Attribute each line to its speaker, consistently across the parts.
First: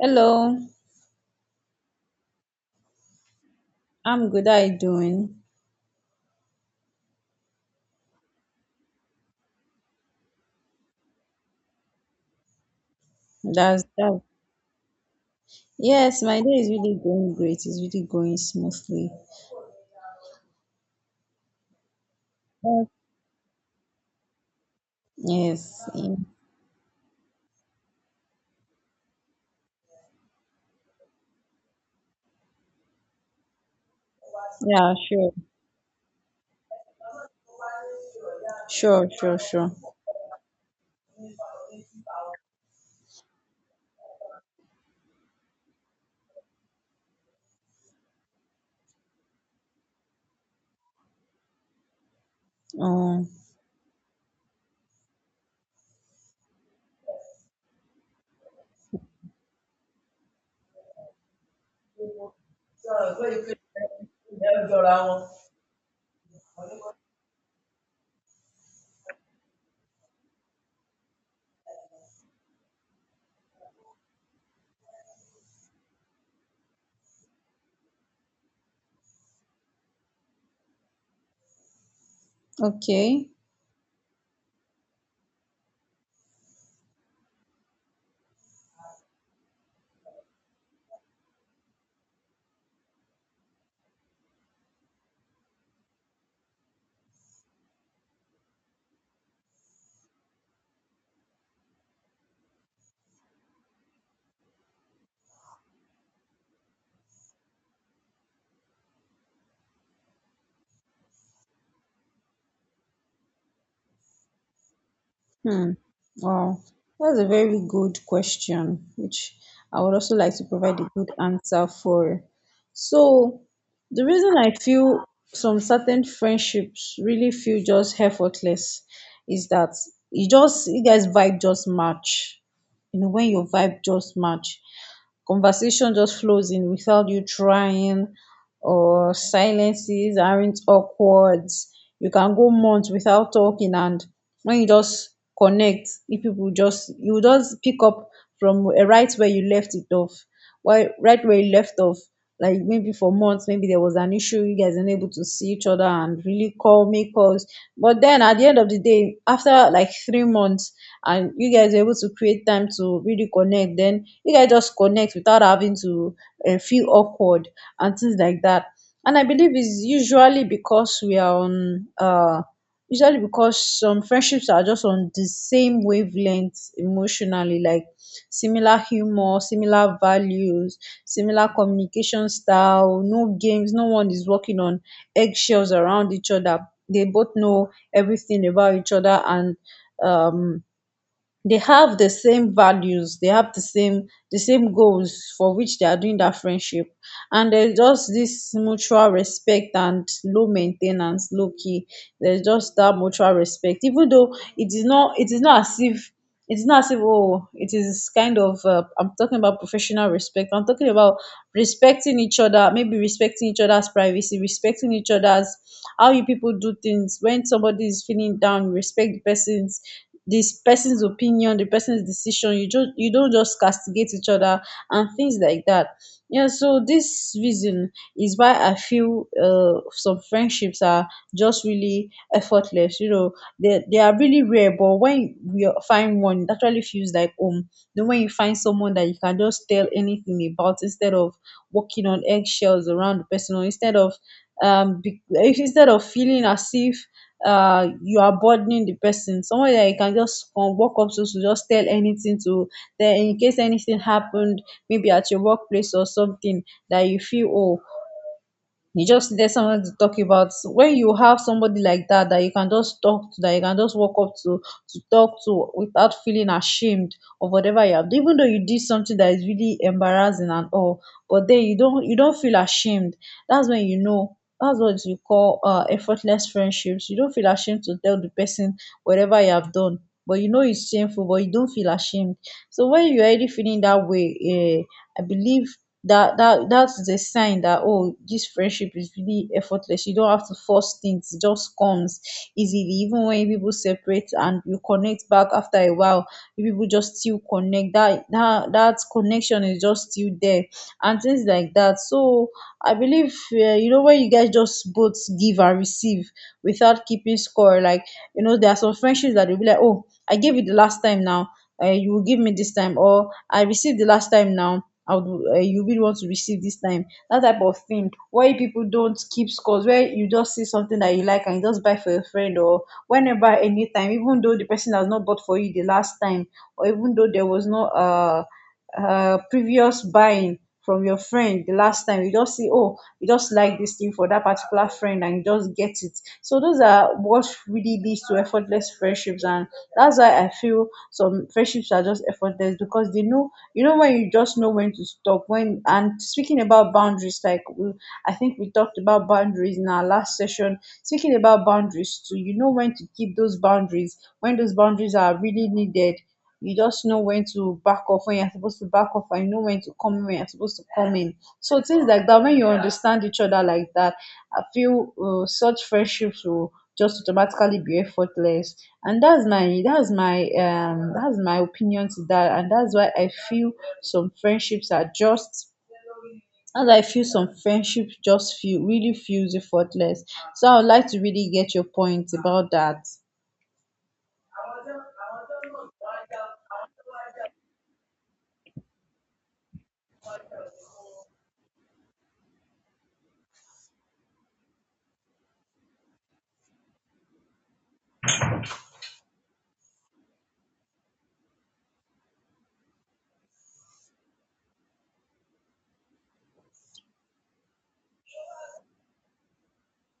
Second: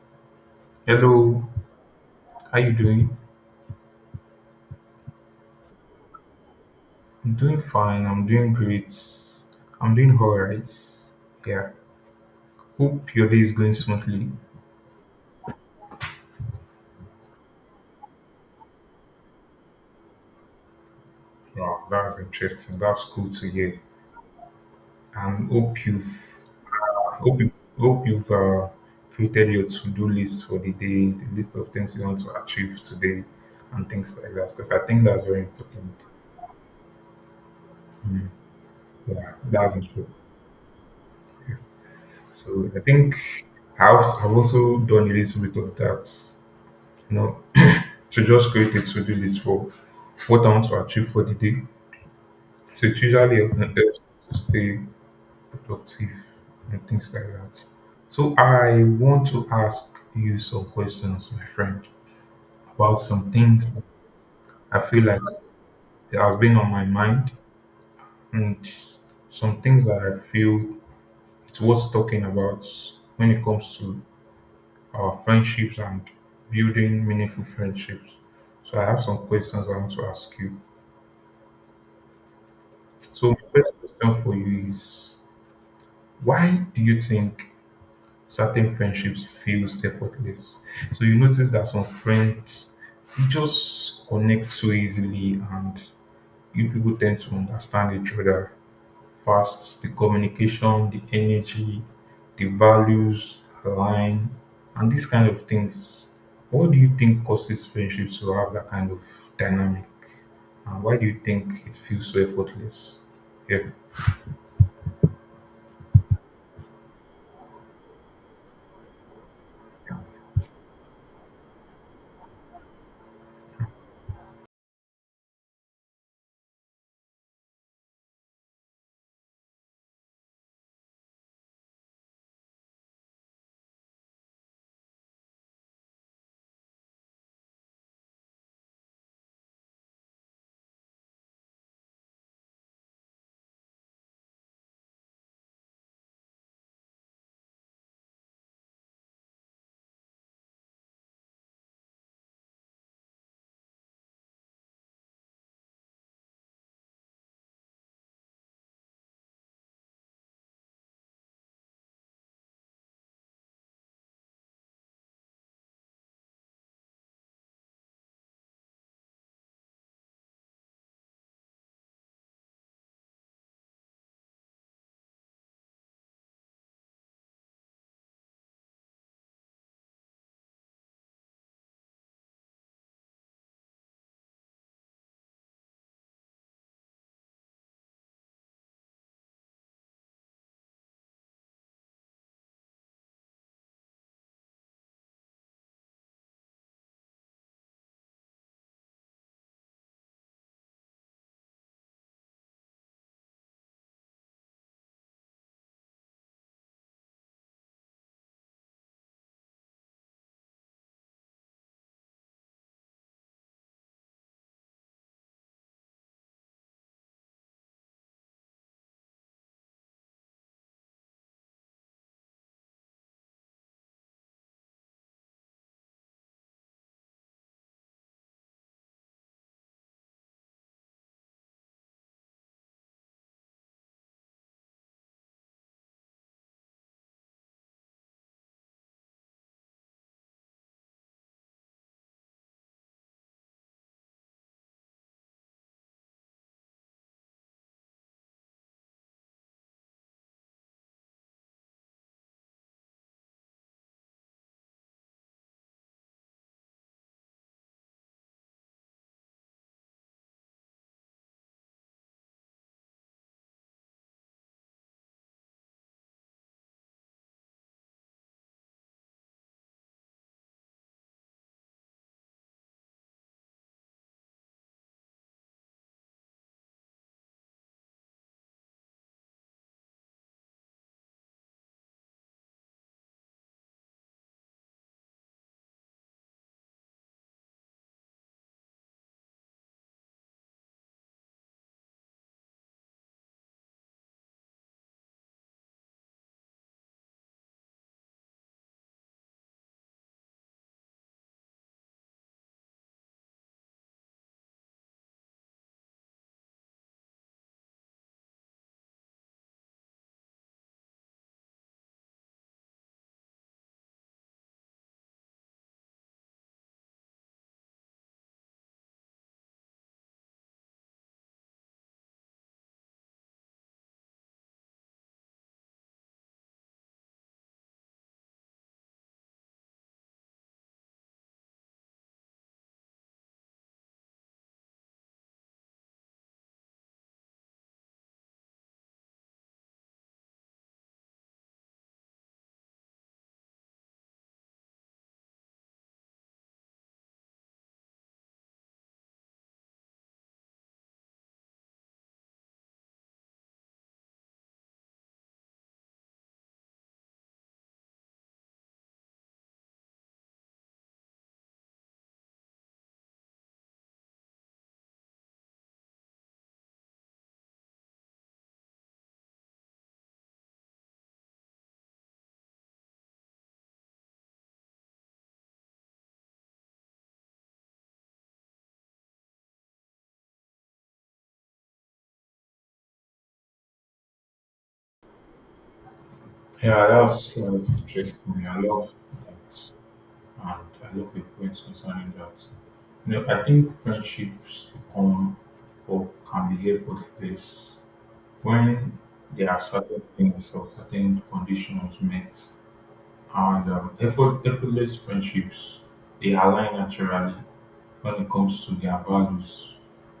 Speaker 1: Hello,
Speaker 2: Hello, how you doing?
Speaker 1: I'm good. How are you doing?
Speaker 2: I'm doing fine. I'm doing great. I'm doing all right. Yeah. Hope your day is going
Speaker 1: That's that.
Speaker 2: smoothly.
Speaker 1: Yes, my day is really going great. It's really going smoothly.
Speaker 2: Wow, that's interesting.
Speaker 1: Yes.
Speaker 2: That's cool to hear. And
Speaker 1: Yes.
Speaker 2: hope you've created your to-do list for the day, the list of things you want to achieve today, and things like that. Because I
Speaker 1: Yeah,
Speaker 2: think that's
Speaker 1: sure.
Speaker 2: very important.
Speaker 1: Sure,
Speaker 2: Yeah,
Speaker 1: sure, sure.
Speaker 2: that's important. So I think I've also done a little bit of that. You know, To just create a to-do list for what I want to achieve for the day. So it
Speaker 1: Um,
Speaker 2: helps me to stay productive and things like that. So I want to ask you some questions, my friend, about some things I feel like it has been on my mind and some things that I feel it's worth talking about when it comes to our friendships and building meaningful friendships. So I have some questions I want to ask you.
Speaker 1: okay.
Speaker 2: So my first question for you is, why do you think certain friendships feels effortless? So you notice that some friends they just connect so easily and you people tend to understand each other fast. The communication, the energy, the values align and these kind of things. What do you think causes friendships to have that kind of dynamic? And why do you think it feels so effortless? Yeah.
Speaker 1: Hmm. Wow. That's a very good question, which I would also like to provide a good answer for. So, the reason I feel some certain friendships really feel just effortless is that you guys vibe just match. You know, when your vibe just match, conversation just flows in without you trying, or silences aren't awkward. You can go months without talking, and when you just connect, if people just you just pick up from right where you left it off, why right where you left off, like maybe for months, maybe there was an issue you guys unable to see each other and really call make calls. But then at the end of the day after like 3 months, and you guys are able to create time to really connect, then you guys just connect without having to feel awkward and things like that. And I believe it's usually because we are on usually because some friendships are just on the same wavelength emotionally, like similar humor, similar values, similar communication style, no games, no one is working on eggshells around each other. They both know everything about each other, and um, they have the same values, the same goals for which they are doing that friendship. And there's just this mutual respect and low maintenance, low key. There's just that mutual respect, even though it is not as if oh, it is kind of I'm talking about professional respect. I'm talking about respecting each other, maybe respecting each other's privacy, respecting each other's how you people do things. When somebody is feeling down, you respect the person's this person's opinion, the person's decision. You just you don't just castigate each other and things like that. Yeah, so this reason is why I feel some friendships are just really effortless, you know. They are really rare, but when we find one, it actually feels like home. Then when you find someone that you can just tell anything about, instead of walking on eggshells around the person, or instead of um, be- instead of feeling as if you are burdening the person, someone that you can just come walk up to just tell anything to, then in case anything happened, maybe at your workplace or something, that you feel, oh, you just needed someone to talk about. When you have somebody like that that you can just talk to, that you can just walk up to talk to without feeling ashamed of whatever you have, even though you did something that is really embarrassing and all, but then you don't feel ashamed. That's when you know. That's what you call effortless friendships. You don't feel ashamed to tell the person whatever you have done, but you know it's shameful, but you don't feel ashamed. So when you're already feeling that way, eh, I believe that that's a sign that oh, this friendship is really effortless. You don't have to force things. It just comes easily. Even when people separate and you connect back after a while, you people just still connect. That connection is just still there, and things like that. So I believe you know, when you guys just both give and receive without keeping score, like, you know, there are some friendships that will be like, oh, I gave you the last time, now you will give me this time, or I received the last time, now I would, you really want to receive this time. That type of thing. Why people don't keep scores, where you just see something that you like and you just buy for your friend, or whenever, anytime, even though the person has not bought for you the last time, or even though there was no previous buying from your friend the last time, you just see, oh, you just like this thing for that particular friend and you just get it. So those are what really leads to effortless friendships. And that's why I feel some friendships are just effortless because they know, you know, when you just know when to stop, when and speaking about boundaries, I think we talked about boundaries in our last session. Speaking about boundaries too, you know when to keep those boundaries, when those boundaries are really needed. You just know when to back off when you're supposed to back off, and you know when to come in when you're supposed to come in. So things like that, when you understand each other like that, I feel such friendships will just automatically be effortless. And that's my opinion to that. And that's why I feel some friendships are just. As I feel some friendships just feel really feels effortless. So I would like to really get your point about that.
Speaker 2: Yeah, that's interesting. I love that, and I love the points concerning that. You know, I think friendships become or can be effortless when there are certain things or certain conditions met, and effortless friendships they align naturally when it comes to their values.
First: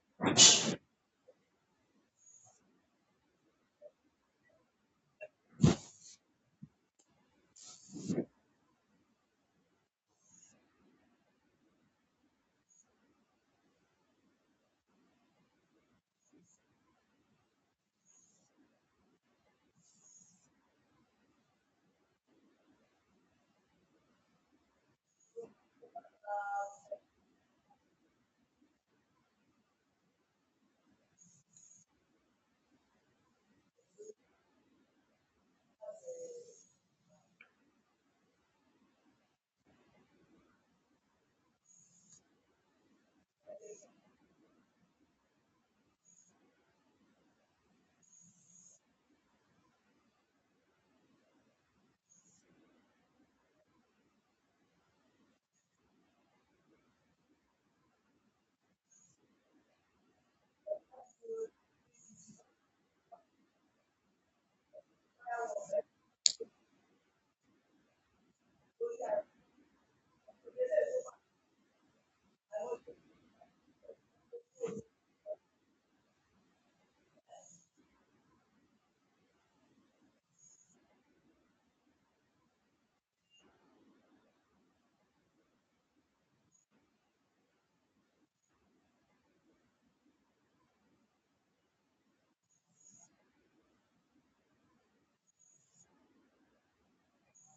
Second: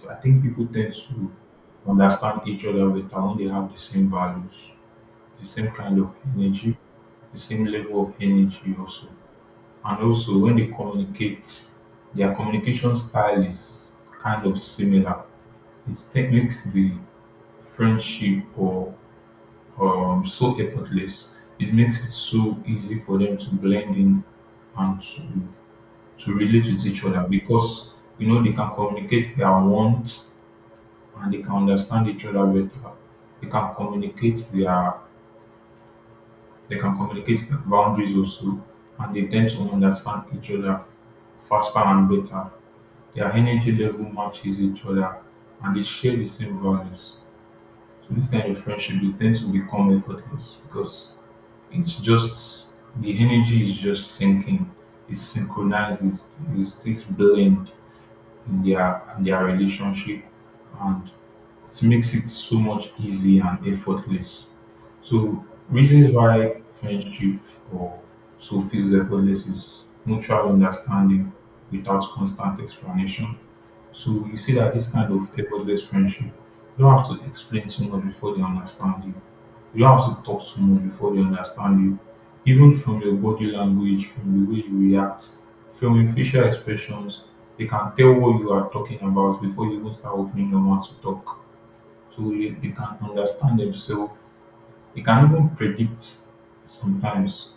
Speaker 2: So I think people tend to understand each other better when they have the same values, the same kind of energy, the same level of energy also. And also when they communicate, their communication style is kind of similar. Makes the friendship or so effortless. It makes it so easy for them to blend in and to relate with each other because you know they can communicate their wants and they can understand each other better. They can communicate their They can communicate boundaries also, and they tend to understand each other faster and better. Their energy level matches each other and they share the same values. So this kind of friendship they tend to become effortless because it's just the energy is just sinking. It synchronizes, it's blend in their relationship and it makes it so much easy and effortless. So reasons why friendship or so feels effortless is mutual understanding without constant explanation. So you see that this kind of effortless friendship, you don't have to explain so much before they understand you. You don't have to talk so much before they understand you. Even from your body language, from the way you react, from your facial expressions, they can tell what you are talking about before you even start opening your mouth to talk. So they can understand themselves. They can even predict sometimes,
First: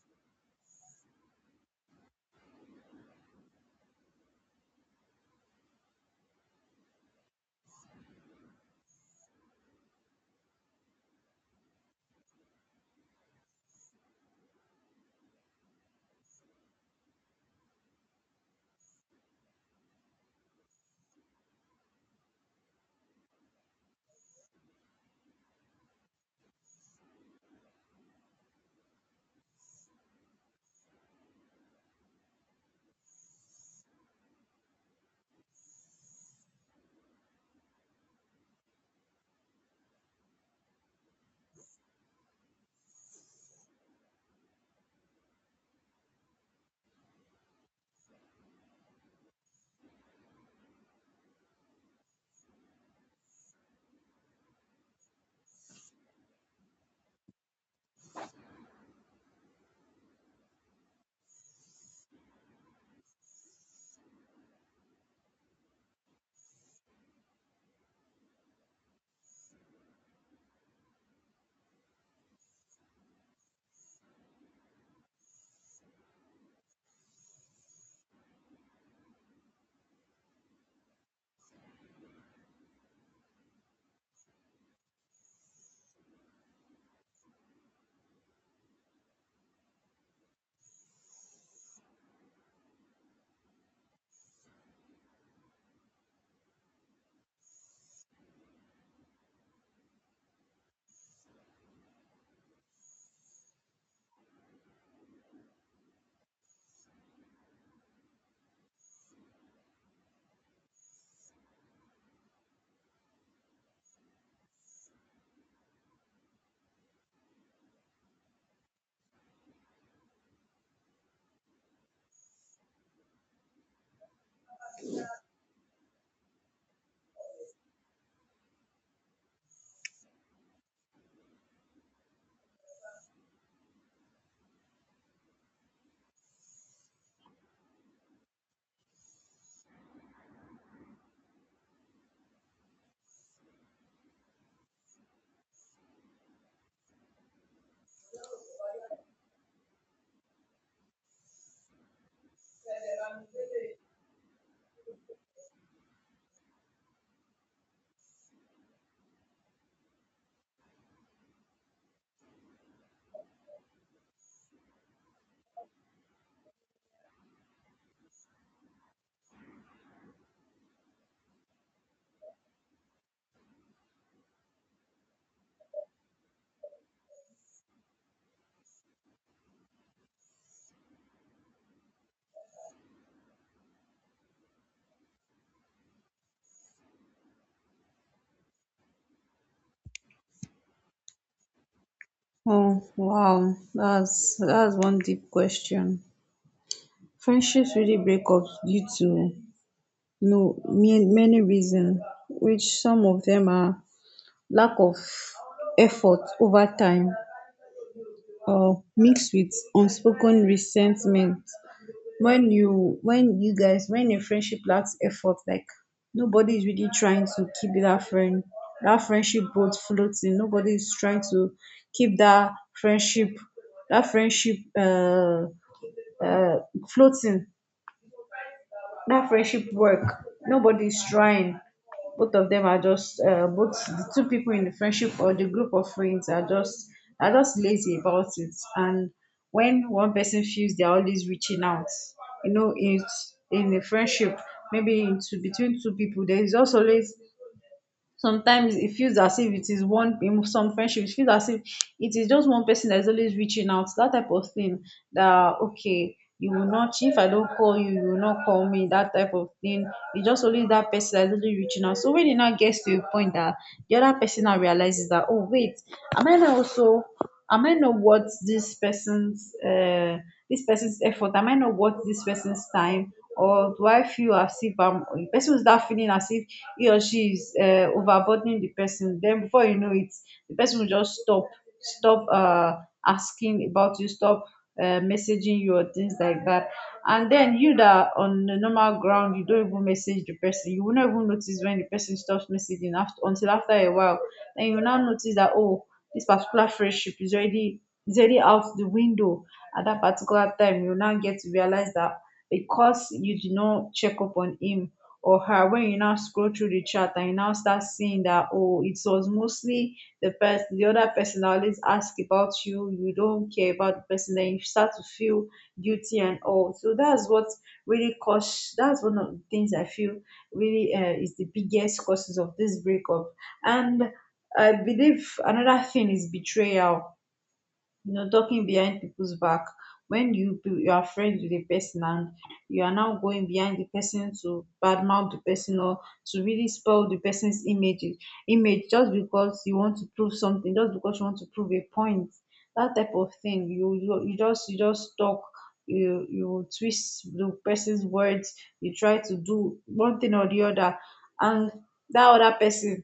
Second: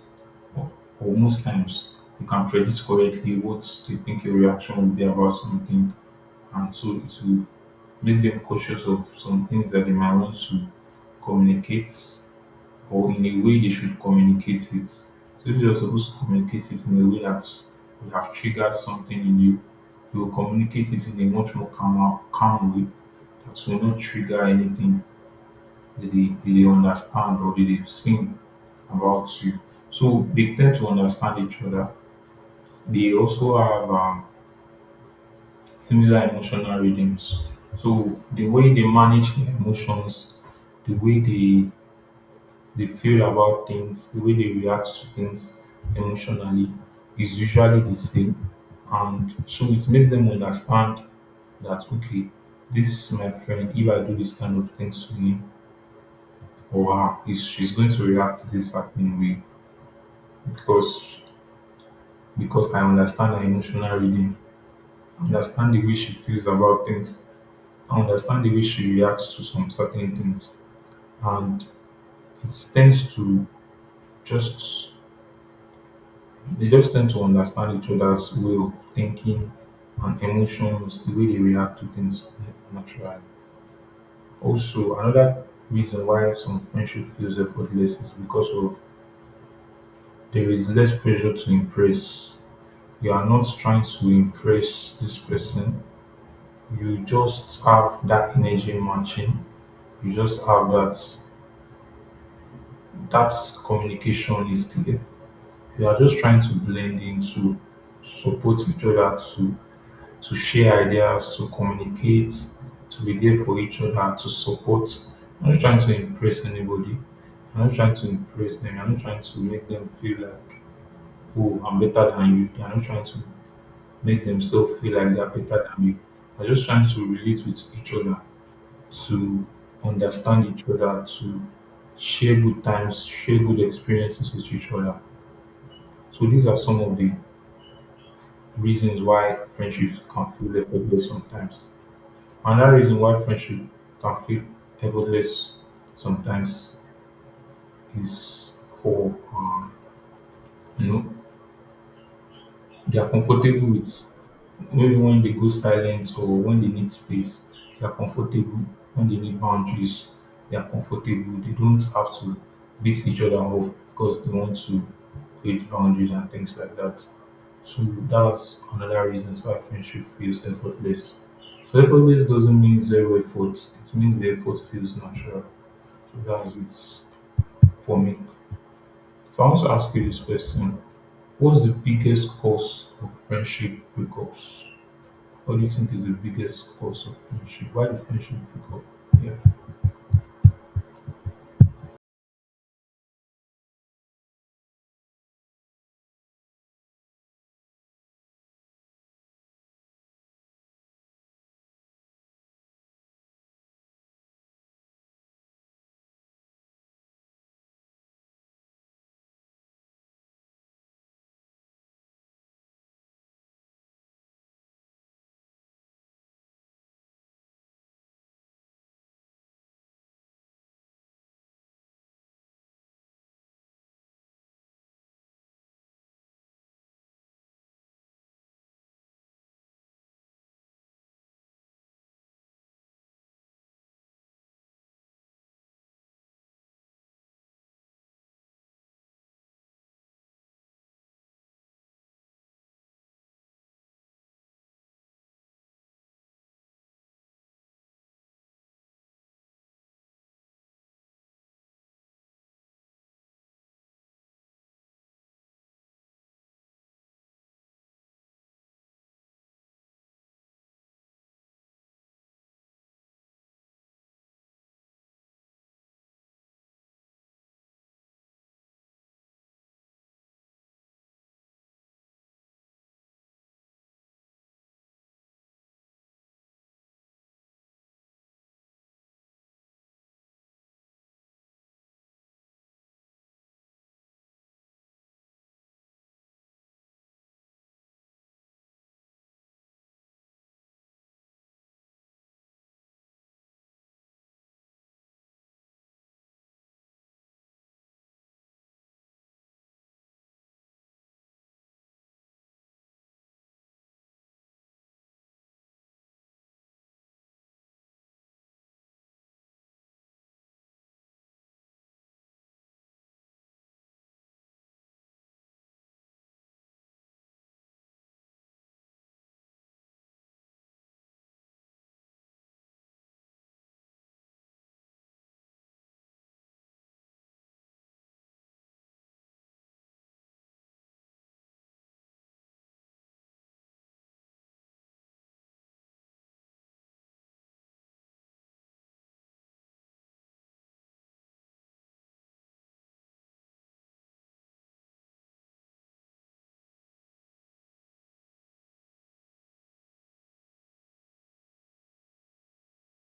Speaker 2: or, or most times, you can predict correctly what they think your reaction will be about something. And so it will make them cautious of some things that they might want to communicate or in a way they should communicate it. So if you're supposed to communicate it in a way that will have triggered something in you, you will communicate it in a much more calm way that will not trigger anything that that they understand or that they've seen about you. So they tend to understand each other. They also have similar emotional rhythms. So the way they manage their emotions, the way they they feel about things, the way they react to things emotionally is usually the same. And so it makes them understand that, okay, this is my friend. If I do this kind of things to him or her, she's going to react this certain way because because I understand her emotional reading, I understand the way she feels about things, I understand the way she reacts to some certain things. And it tends to just They just tend to understand each other's way of thinking and emotions, the way they react to things naturally. Also, another reason why some friendship feels effortless is because of there is less pressure to impress. You are not trying to impress this person. You just have that energy matching. You just have that communication is there. You are just trying to blend in to support each other to share ideas, to communicate, to be there for each other, and to support. I'm not trying to impress anybody. I'm not trying to impress them. I'm not trying to make them feel like, oh, I'm better than you. I'm not trying to make themselves feel like they're better than me. I'm just trying to relate with each other, to understand each other, to share good times, share good experiences with each other. So these are some of the reasons why friendships can feel effortless sometimes. Another reason why friendship can feel effortless sometimes is for you know they are comfortable with maybe when they go silent or when they need space. They are comfortable when they need boundaries. They are comfortable. They don't have to beat each other off because they want to create boundaries and things like that. So that's another reason why friendship feels effortless. So effortless doesn't mean zero effort. It means the effort feels natural. That's it for me. So I want to ask you this question. What's the biggest cause of friendship breakups? What do you think is the biggest cause of friendship? Why do friendship break up? Yeah.
Speaker 1: Oh wow, that's one deep question. Friendships really break up due to, you know, many reasons, which some of them are lack of effort over time or mixed with unspoken resentment. When you when you guys when a friendship lacks effort, like nobody is really trying to keep that friend that friendship boat floating, nobody is trying to keep that friendship, that friendship uh, floating, that friendship work, nobody is trying. Both of them are just both the two people in the friendship or the group of friends are just lazy about it. And when one person feels they're always reaching out, you know, it's in a friendship, maybe into between two people, there is also always, sometimes it feels as if it is one, in some friendships it feels as if it is just one person that is always reaching out, that type of thing, that okay you will not, if I don't call you, you will not call me, that type of thing. It's just only that person that is only reaching out. So when it now gets to a point that the other person now realizes that, oh wait, am i now also am I not worth this person's effort, am I not worth this person's time, or do I feel as if I'm, the person will start feeling as if he or she is overburdening the person, then before you know it, the person will just stop asking about you, stop messaging you or things like that. And then you that are on the normal ground, you don't even message the person, you will not even notice when the person stops messaging, after until after a while, then you will now notice that, oh, this particular friendship is already, is already out the window. At that particular time, you now get to realize that because you did not check up on him or her, when you now scroll through the chat and you now start seeing that, oh, it was mostly the other person that always ask about you, you don't care about the person, then you start to feel guilty and all. So that's what really cause, that's one of the things I feel really, is the biggest causes of this breakup. And I believe another thing is betrayal, you know, talking behind people's back. When you you are friends with a person and you are now going behind the person to badmouth the person or to really spoil the person's image, just because you want to prove something, just because you want to prove a point, that type of thing. You just talk, you twist the person's words, you try to do one thing or the other. And that other person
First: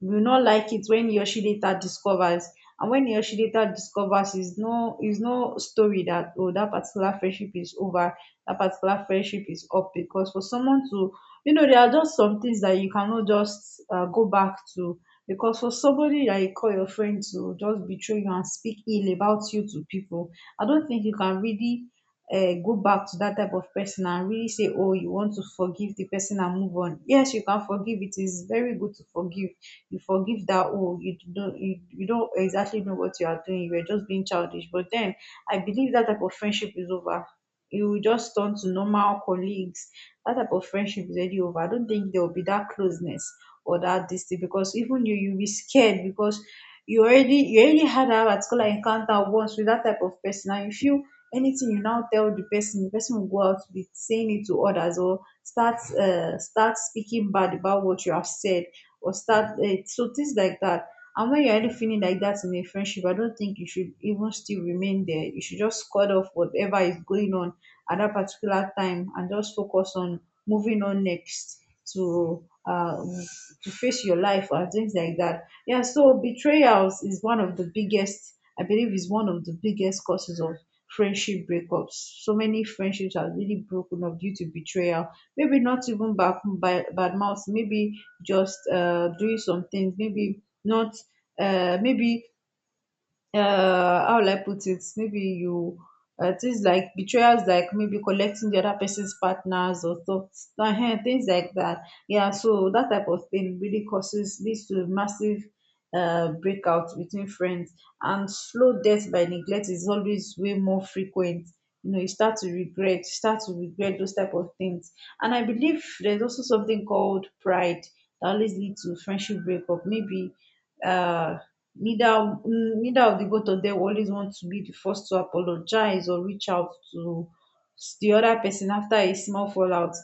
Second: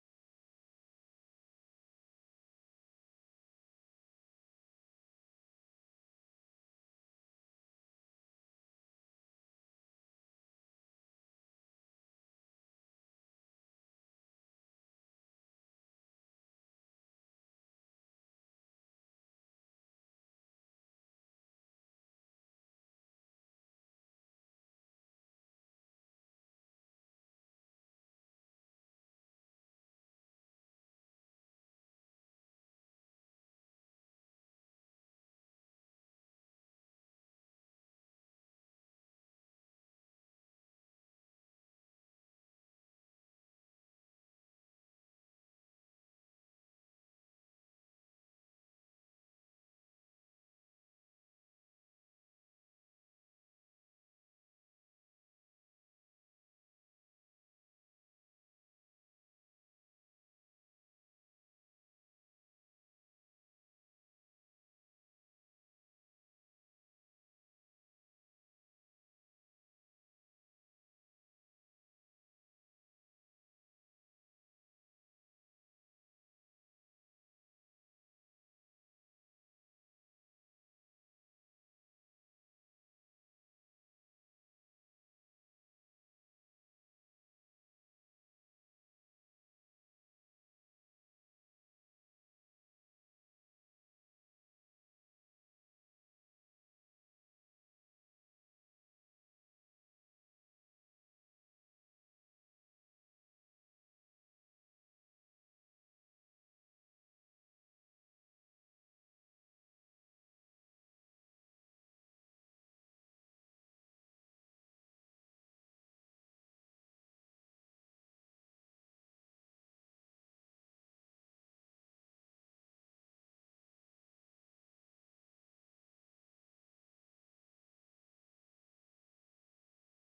Speaker 1: will not like it when he or she later discovers. And when Neyoshi later discovers, is no, is no story, that oh, that particular friendship is over, that particular friendship is up. Because for someone to, you know, there are just some things that you cannot just go back to. Because for somebody that you call your friend to just betray you and speak ill about you to people, I don't think you can really go back to that type of person and really say, oh, you want to forgive the person and move on. Yes, you can forgive. It is very good to forgive. You forgive that, oh, you don't you don't exactly know what you are doing, you were just being childish, but then I believe that type of friendship is over. You will just turn to normal colleagues. That type of friendship is already over. I don't think there will be that closeness or that this thing, because even you'll be scared because you already had a particular encounter once with that type of person and you feel anything you now tell the person, the person will go out to be saying it to others or start start speaking bad about what you have said or start it. So things like that. And when you're already feeling like that in a friendship, I don't think you should even still remain there. You should just cut off whatever is going on at that particular time and just focus on moving on next to uh to face your life and things like that. Yeah, so betrayals is one of the biggest, I believe is one of the biggest causes of friendship breakups. So many friendships are really broken up due to betrayal. Maybe not even bad bad mouth, maybe just doing some things, maybe not maybe how will I put it? Maybe you things like betrayals, like maybe collecting the other person's partners or stuff, things like that. Yeah, so that type of thing really causes leads to massive breakout between friends, and slow death by neglect is always way more frequent. You know, you start to regret, you start to regret those type of things. And I believe there's also something called pride that always leads to friendship breakup. Maybe uh Neither neither of the both of them always want to be the first to apologize or reach out to the other person after a small fallout.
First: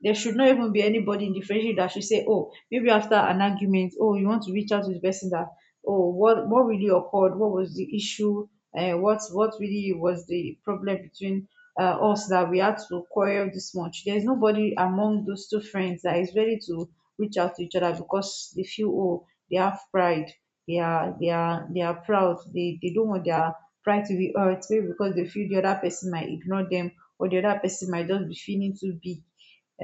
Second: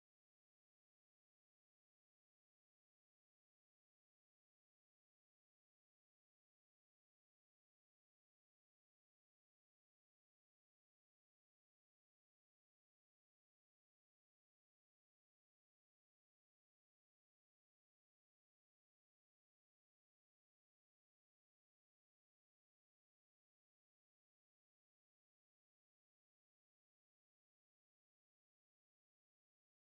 Speaker 1: There should not even be anybody in the friendship that should say, "Oh, maybe after an argument, oh, you want to reach out to the person that, oh, what really occurred? What was the issue? What really was the problem between us that we had to quarrel this much?" There is nobody among those two friends that is ready to reach out to each other because they feel, oh, they have pride, they are proud. They don't want their pride to be hurt, maybe because they feel the other person might ignore them or the other person might just be feeling too big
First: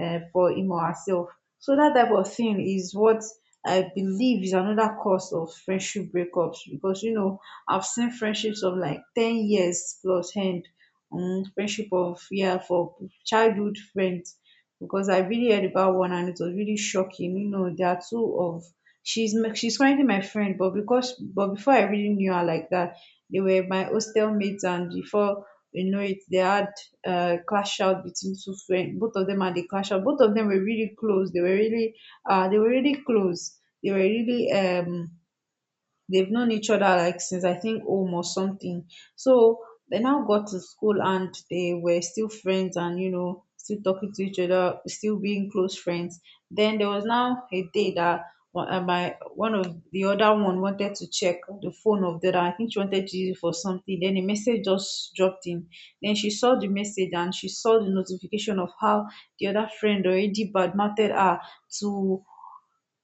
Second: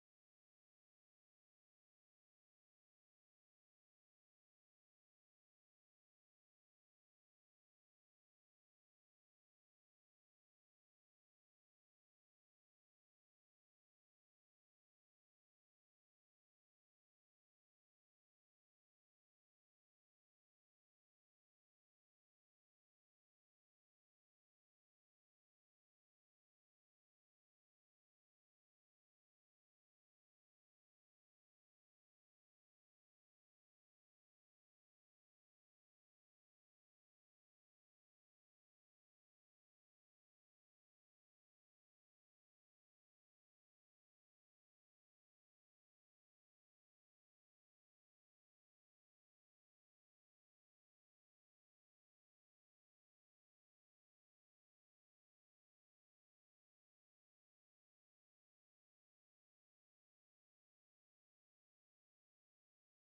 Speaker 1: for him or herself. So that type of thing is what I believe is another cause of friendship breakups, because you know I've seen friendships of like 10 years plus end, friendship of yeah for childhood friends, because I really heard about one and it was really shocking. You know, there are two of she's currently my friend, but because but before I really knew her like that, they were my hostel mates, and before we know it they had clash out between two friends, both of them had a clash out. Both of them were really close, they were really close, they were really they've known each other like since I think home or something. So they now got to school and they were still friends and you know still talking to each other, still being close friends. Then there was now a day that one- my one of the other one wanted to check the phone of the other. I think she wanted to use it for something. Then a message just dropped in. Then she saw the message and she saw the notification of how the other friend already badmouthed her to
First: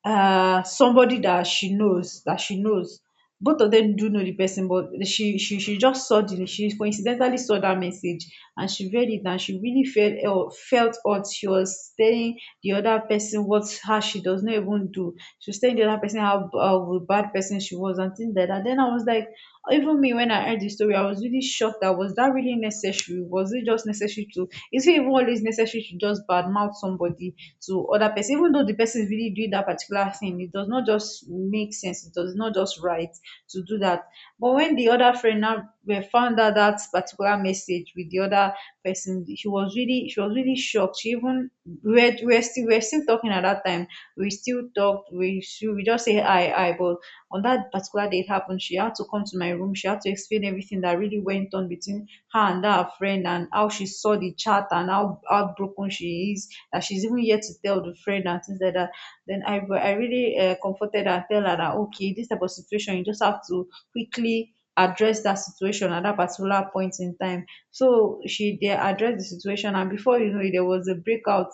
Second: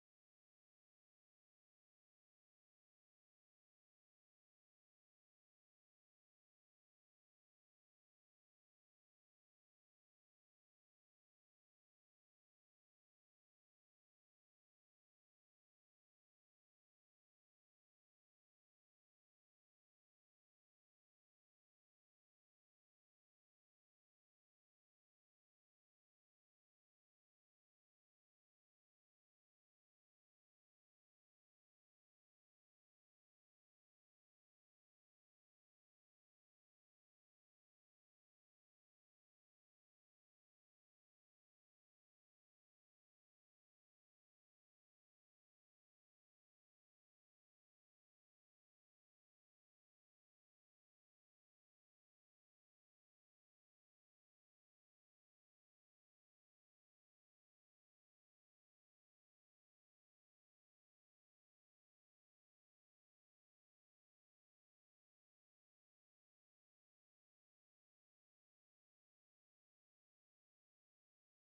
Speaker 1: somebody that she knows. Both of them do know the person, but she just saw the, she coincidentally saw that message and she read it and she really felt hurt. She was telling the other person what how she does not even do, she was telling the other person how how a bad person she was and things like that. Then I was like, even me when I heard the story I was really shocked. That was that really necessary? Was it just necessary to, is it even always necessary to just badmouth somebody to other person even though the person is really doing that particular thing? It does not just make sense, it does not just right to do that. But when the other friend now found out that particular message with the other person, she was really shocked. She even read, we're still talking at that time, we still talked we still we just say hi hi, but on that particular day it happened, she had to come to my room. She had to explain everything that really went on between her and that her friend and how she saw the chat and how heartbroken she is, that she's even yet to tell the friend and things like that. Then I really comforted her and tell her that, okay, this type of situation, you just have to quickly address that situation at that particular point in time. So she they addressed the situation, and before you know it, there was a breakout.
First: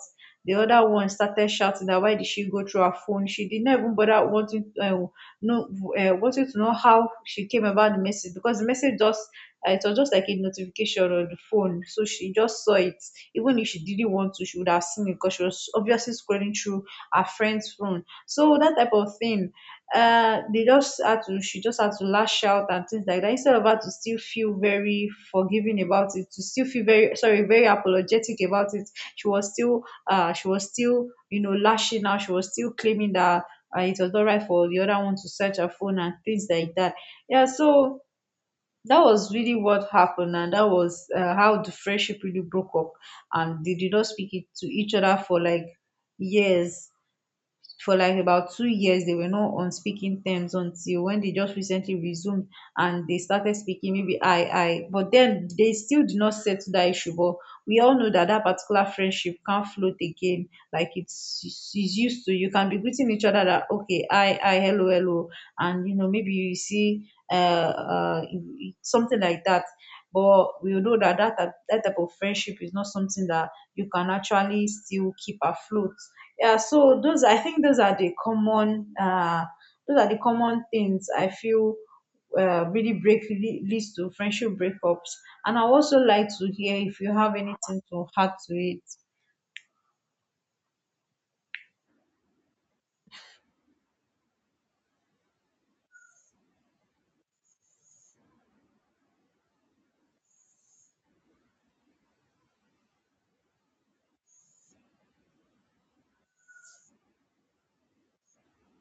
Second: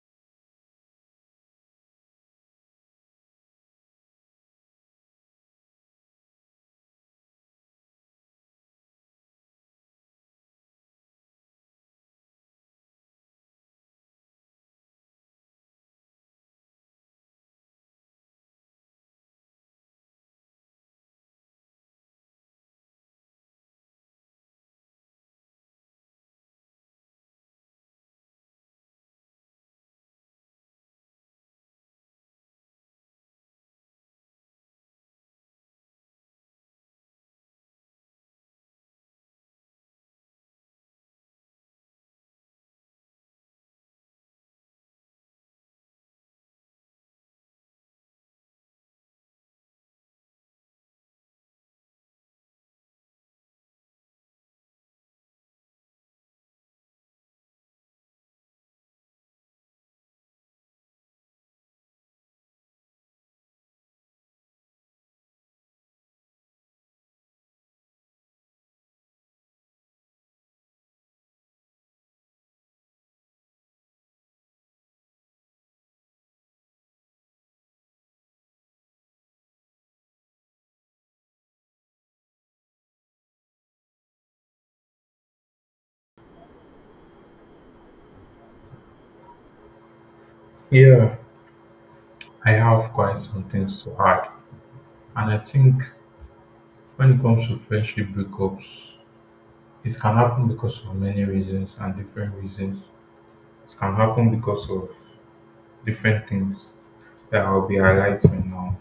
Speaker 1: The other one started shouting that why did she go through her phone? She did not even bother wanting know wanting to know how she came about the message, because the message just it was just like a notification on the phone, so she just saw it. Even if she didn't want to she would have seen it, because she was obviously scrolling through her friend's phone. So that type of thing, they just had to she just had to lash out and things like that, instead of her to still feel very forgiving about it, to still feel very sorry, very apologetic about it, she was still she was still you know lashing out, she was still claiming that it was not right for the other one to search her phone and things like that. Yeah, so that was really what happened, and that was how the friendship really broke up, and they did not speak it to each other for like years, for like about 2 years they were not on speaking terms, until when they just recently resumed and they started speaking. Maybe I but then they still did not settle that issue, but we all know that that particular friendship can't float again, like it's used to. You can be greeting each other that okay I, hello hello, and you know maybe you see uh something like that, but we know that that type of friendship is not something that you can actually still keep afloat. Yeah, so those, I think those are the common those are the common things I feel really leads to friendship breakups. And I also like to hear if you have anything to add to it.
Speaker 2: Yeah, I have quite some things to add. And I think when it comes to friendship breakups, it can happen because of many reasons and different reasons. It can happen because of different things that I'll be highlighting now.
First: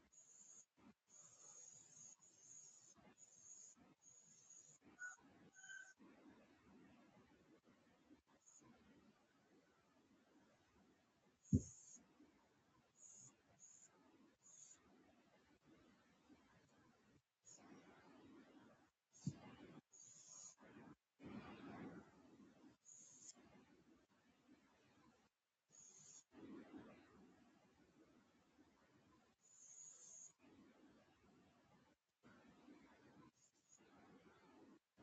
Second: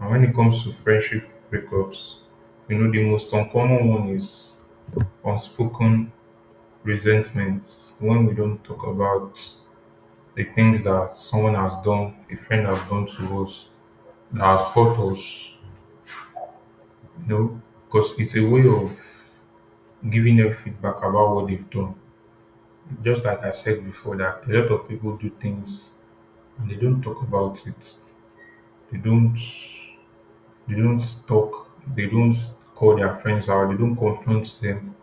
Speaker 2: And when it comes to friendship breakups, you know, the most uncommon one is unspoken resentments when we don't talk about the things that someone has done, a friend has done to us, that has hurt us, you know, because it's a way of giving them feedback about what they've done. Just like I said before, that a lot of people do things and they don't talk about it. They don't they don't talk, they don't call their friends out, they don't confront them.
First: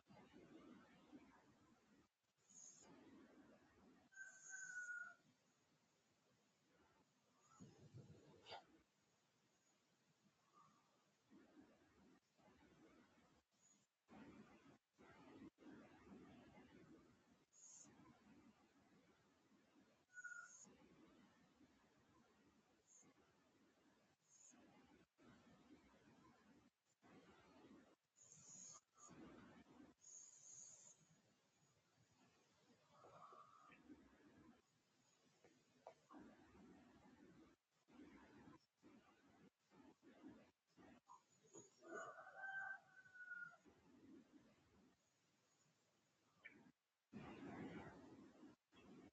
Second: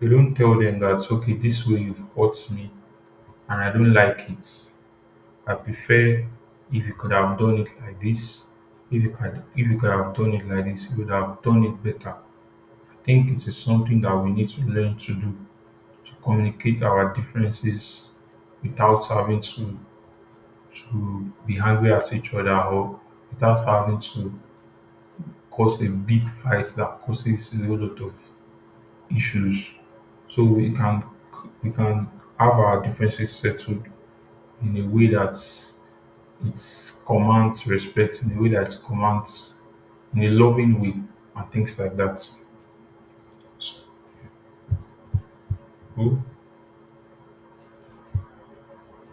Speaker 2: You don't tell them that, okay, this way you've hurt me and I don't like it. I prefer if you could have done it like this. If you could have done it like this, you would have done it better. I think it is something that we need to learn to do, to communicate our differences without having to be angry at each other or without having to cause a big fight that causes a whole lot of issues so we can have our differences settled in a way that it commands respect, in a way that commands in a loving way and things like that so